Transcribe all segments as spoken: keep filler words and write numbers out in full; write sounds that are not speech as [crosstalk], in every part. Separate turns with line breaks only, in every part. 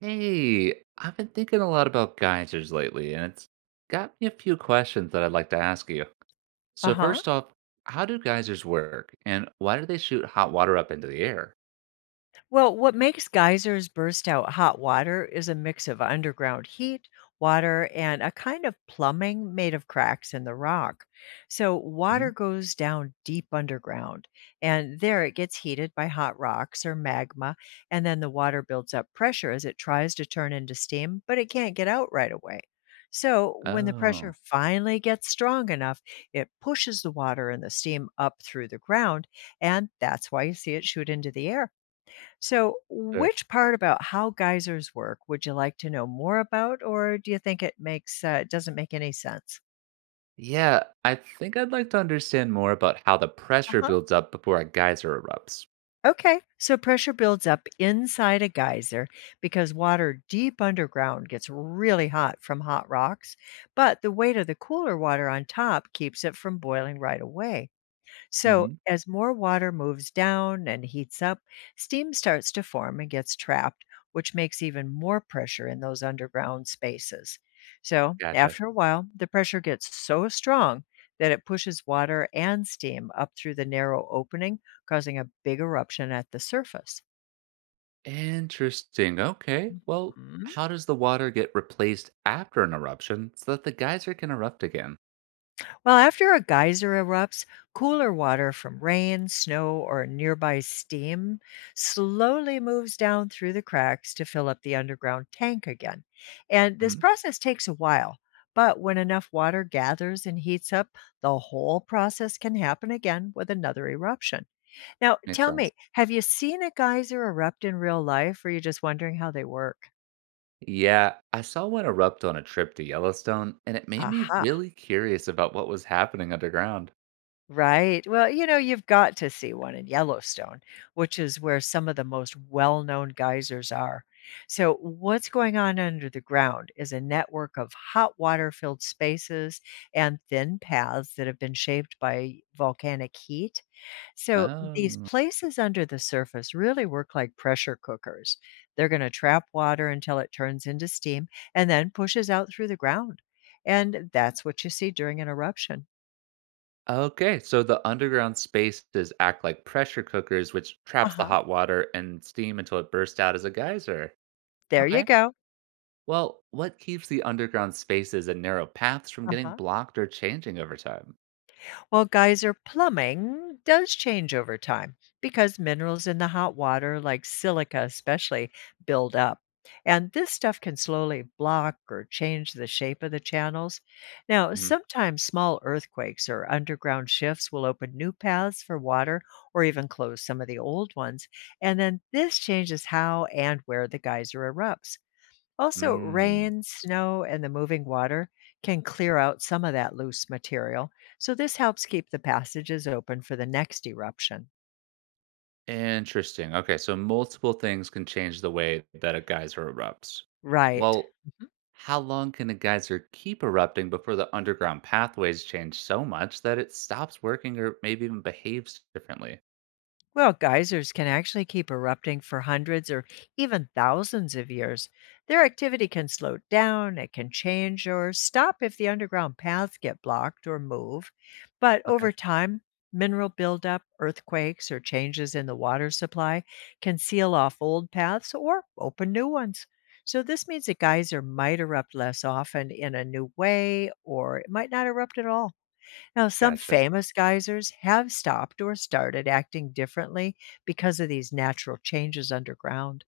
Hey, I've been thinking a lot about geysers lately, and it's got me a few questions that I'd like to ask you. So,
Uh-huh.
first off, how do geysers work, and why do they shoot hot water up into the air?
Well, what makes geysers burst out hot water is a mix of underground heat, water, and a kind of plumbing made of cracks in the rock. So water
Mhm.
goes down deep underground, and there it gets heated by hot rocks or magma, and then the water builds up pressure as it tries to turn into steam, but it can't get out right away. So, when the pressure
Oh,
finally gets strong enough, it pushes the water and the steam up through the ground, and that's why you see it shoot into the air. So,
sure.
which part about how geysers work would you like to know more about, or do you think it makes uh, it doesn't make any sense?
Yeah, I think I'd like to understand more about how the pressure
Uh-huh.
builds up before a geyser erupts.
Okay, so pressure builds up inside a geyser because water deep underground gets really hot from hot rocks, but the weight of the cooler water on top keeps it from boiling right away. So,
Mhm.
as more water moves down and heats up, steam starts to form and gets trapped, which makes even more pressure in those underground spaces. So,
Gotcha.
after a while, the pressure gets so strong that it pushes water and steam up through the narrow opening, causing a big eruption at the surface.
Interesting. Okay. Well, how does the water get replaced after an eruption so that the geyser can erupt again?
Well, after a geyser erupts, cooler water from rain, snow, or nearby steam slowly moves down through the cracks to fill up the underground tank again. And this
Hmm.
process takes a while, but when enough water gathers and heats up, the whole process can happen again with another eruption. Now,
Makes
tell
sense.
me, have you seen a geyser erupt in real life, or are you just wondering how they work?
Yeah, I saw one erupt on a trip to Yellowstone, and it made me
Aha.
really curious about what was happening underground.
Right. Well, you know, you've got to see one in Yellowstone, which is where some of the most well known geysers are. So, what's going on under the ground is a network of hot water filled spaces and thin paths that have been shaped by volcanic heat. So, these
Oh.
places under the surface really work like pressure cookers. They're going to trap water until it turns into steam and then pushes out through the ground. And that's what you see during an eruption.
Okay, so the underground spaces act like pressure cookers, which
Uh
traps the
huh.
hot water and steam until it bursts out as a geyser.
There you
Okay.
go.
Well, what keeps the underground spaces and narrow paths from getting
Uh-huh.
blocked or changing over time?
Well, geyser plumbing does change over time because minerals in the hot water, like silica especially, build up. And this stuff can slowly block or change the shape of the channels. Now,
Mhm.
sometimes small earthquakes or underground shifts will open new paths for water or even close some of the old ones. And then this changes how and where the geyser erupts. Also,
Mm.
rain, snow, and the moving water can clear out some of that loose material, so this helps keep the passages open for the next eruption.
Interesting. Okay, so multiple things can change the way that a geyser erupts.
Right.
Well, how long can a geyser keep erupting before the underground pathways change so much that it stops working or maybe even behaves differently?
Well, geysers can actually keep erupting for hundreds or even thousands of years. Their activity can slow down, it can change or stop if the underground paths get blocked or move. But
Okay,
over time, mineral buildup, earthquakes, or changes in the water supply can seal off old paths or open new ones. So, this means a geyser might erupt less often in a new way, or it might not erupt at all. Now, some
gotcha.
famous geysers have stopped or started acting differently because of these natural changes underground,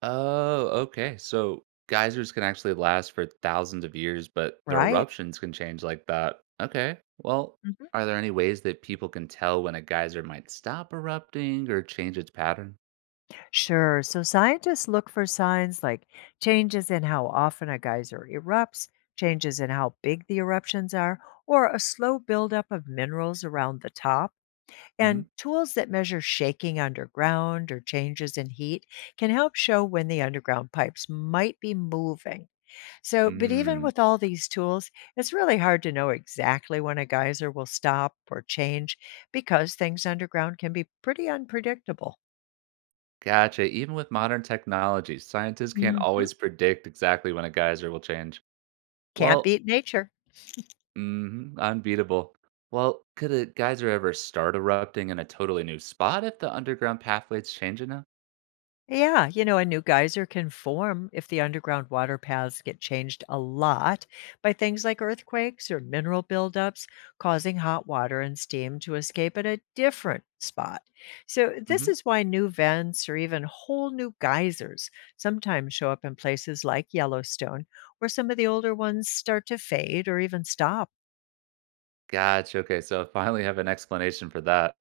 Oh, okay. So geysers can actually last for thousands of years, but their
right?
eruptions can change like that. Okay. Well,
Mhm.
are there any ways that people can tell when a geyser might stop erupting or change its pattern?
Sure. So scientists look for signs like changes in how often a geyser erupts, changes in how big the eruptions are, or a slow buildup of minerals around the top.
Hmm.
And tools that measure shaking underground or changes in heat can help show when the underground pipes might be moving. So, but even
Mm,
with all these tools, it's really hard to know exactly when a geyser will stop or change because things underground can be pretty unpredictable.
gotcha. Even with modern technology, scientists can't
Hmm.
always predict exactly when a geyser will change.
Can't
Well,
beat nature.
mhm, unbeatable. Well, could a geyser ever start erupting in a totally new spot if the underground pathways change enough?
Yeah, you know, a new geyser can form if the underground water paths get changed a lot by things like earthquakes or mineral buildups, causing hot water and steam to escape at a different spot. So, this
Hmm.
is why new vents or even whole new geysers sometimes show up in places like Yellowstone, where some of the older ones start to fade or even stop.
Gotcha. Okay, so I finally have an explanation for that.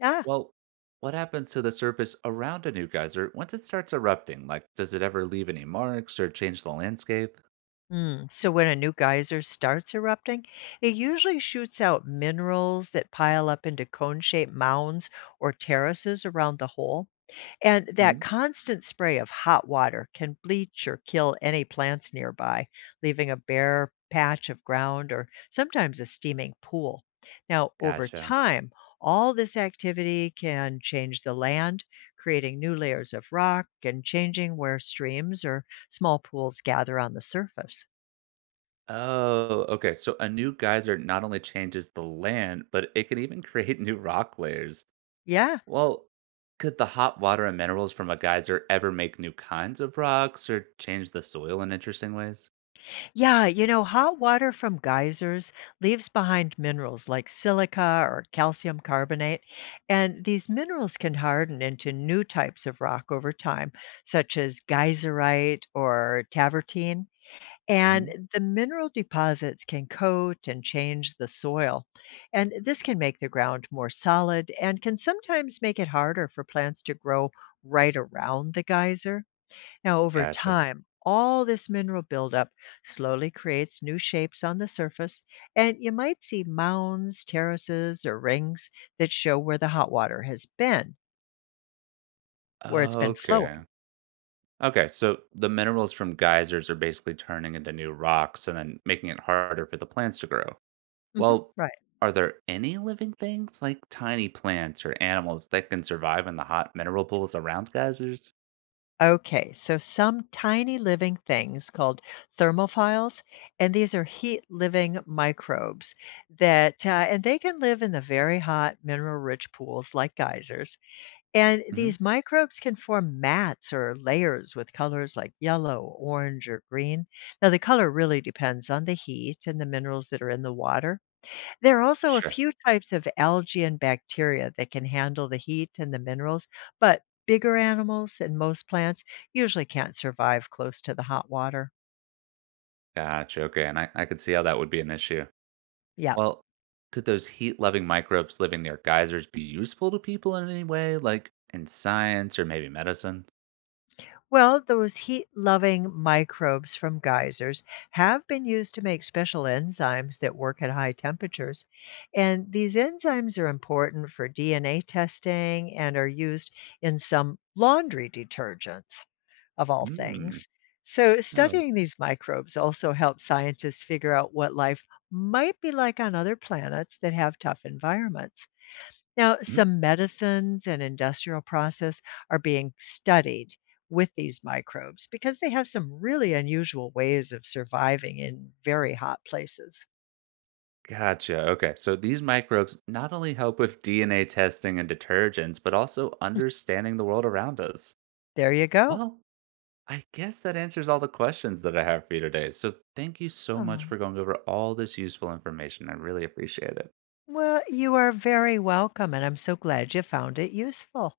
Ah.
Well, what happens to the surface around a new geyser once it starts erupting? Like, does it ever leave any marks or change the landscape?
Mm, so when a new geyser starts erupting, it usually shoots out minerals that pile up into cone-shaped mounds or terraces around the hole. And
Hmm.
that constant spray of hot water can bleach or kill any plants nearby, leaving a bare patch of ground or sometimes a steaming pool. Now, over
Gotcha.
time, all this activity can change the land, creating new layers of rock and changing where streams or small pools gather on the surface.
Oh, okay. So a new geyser not only changes the land, but it can even [laughs] create new rock layers.
Yeah.
Well, could the hot water and minerals from a geyser ever make new kinds of rocks or change the soil in interesting ways?
Yeah. You know, hot water from geysers leaves behind minerals like silica or calcium carbonate. And these minerals can harden into new types of rock over time, such as geyserite or tavertine.
Mhm.
And the mineral deposits can coat and change the soil. And this can make the ground more solid and can sometimes make it harder for plants to grow right around the geyser. Now, over
Gotcha.
time, all this mineral buildup slowly creates new shapes on the surface, and you might see mounds, terraces, or rings that show where the hot water has been, where it's been flowing.
Okay. Okay, so the minerals from geysers are basically turning into new rocks and then making it harder for the plants to grow.
Mhm.
Well,
Right.
are there any living things like tiny plants or animals that can survive in the hot mineral pools around geysers?
Okay, so some tiny living things called thermophiles, and these are heat living microbes that, uh, and they can live in the very hot mineral rich pools like geysers. And
Hmm.
these microbes can form mats or layers with colors like yellow, orange, or green. Now, the color really depends on the heat and the minerals that are in the water. There are also a
Sure.
few types of algae and bacteria that can handle the heat and the minerals, but bigger animals and most plants usually can't survive close to the hot water.
Gotcha. Okay. And I, I could see how that would be an issue.
Yeah.
Well, could those heat-loving microbes living near geysers be useful to people in any way, like in science or maybe medicine?
Well, those heat loving microbes from geysers have been used to make special enzymes that work at high temperatures. And these enzymes are important for D N A testing and are used in some laundry detergents, of all
Mm.
things. So,
Oh.
studying these microbes also helps scientists figure out what life might be like on other planets that have tough environments. Now,
Mhm.
some medicines and industrial process are being studied with these microbes because they have some really unusual ways of surviving in very hot places.
Gotcha. Okay. So these microbes not only help with D N A testing and detergents, but also understanding the world around us.
There you go.
Well, I guess that answers all the questions that I have for you today. So thank you so much
Oh,
for going over all this useful information. I really appreciate it.
well, you are very welcome, and I'm so glad you found it useful.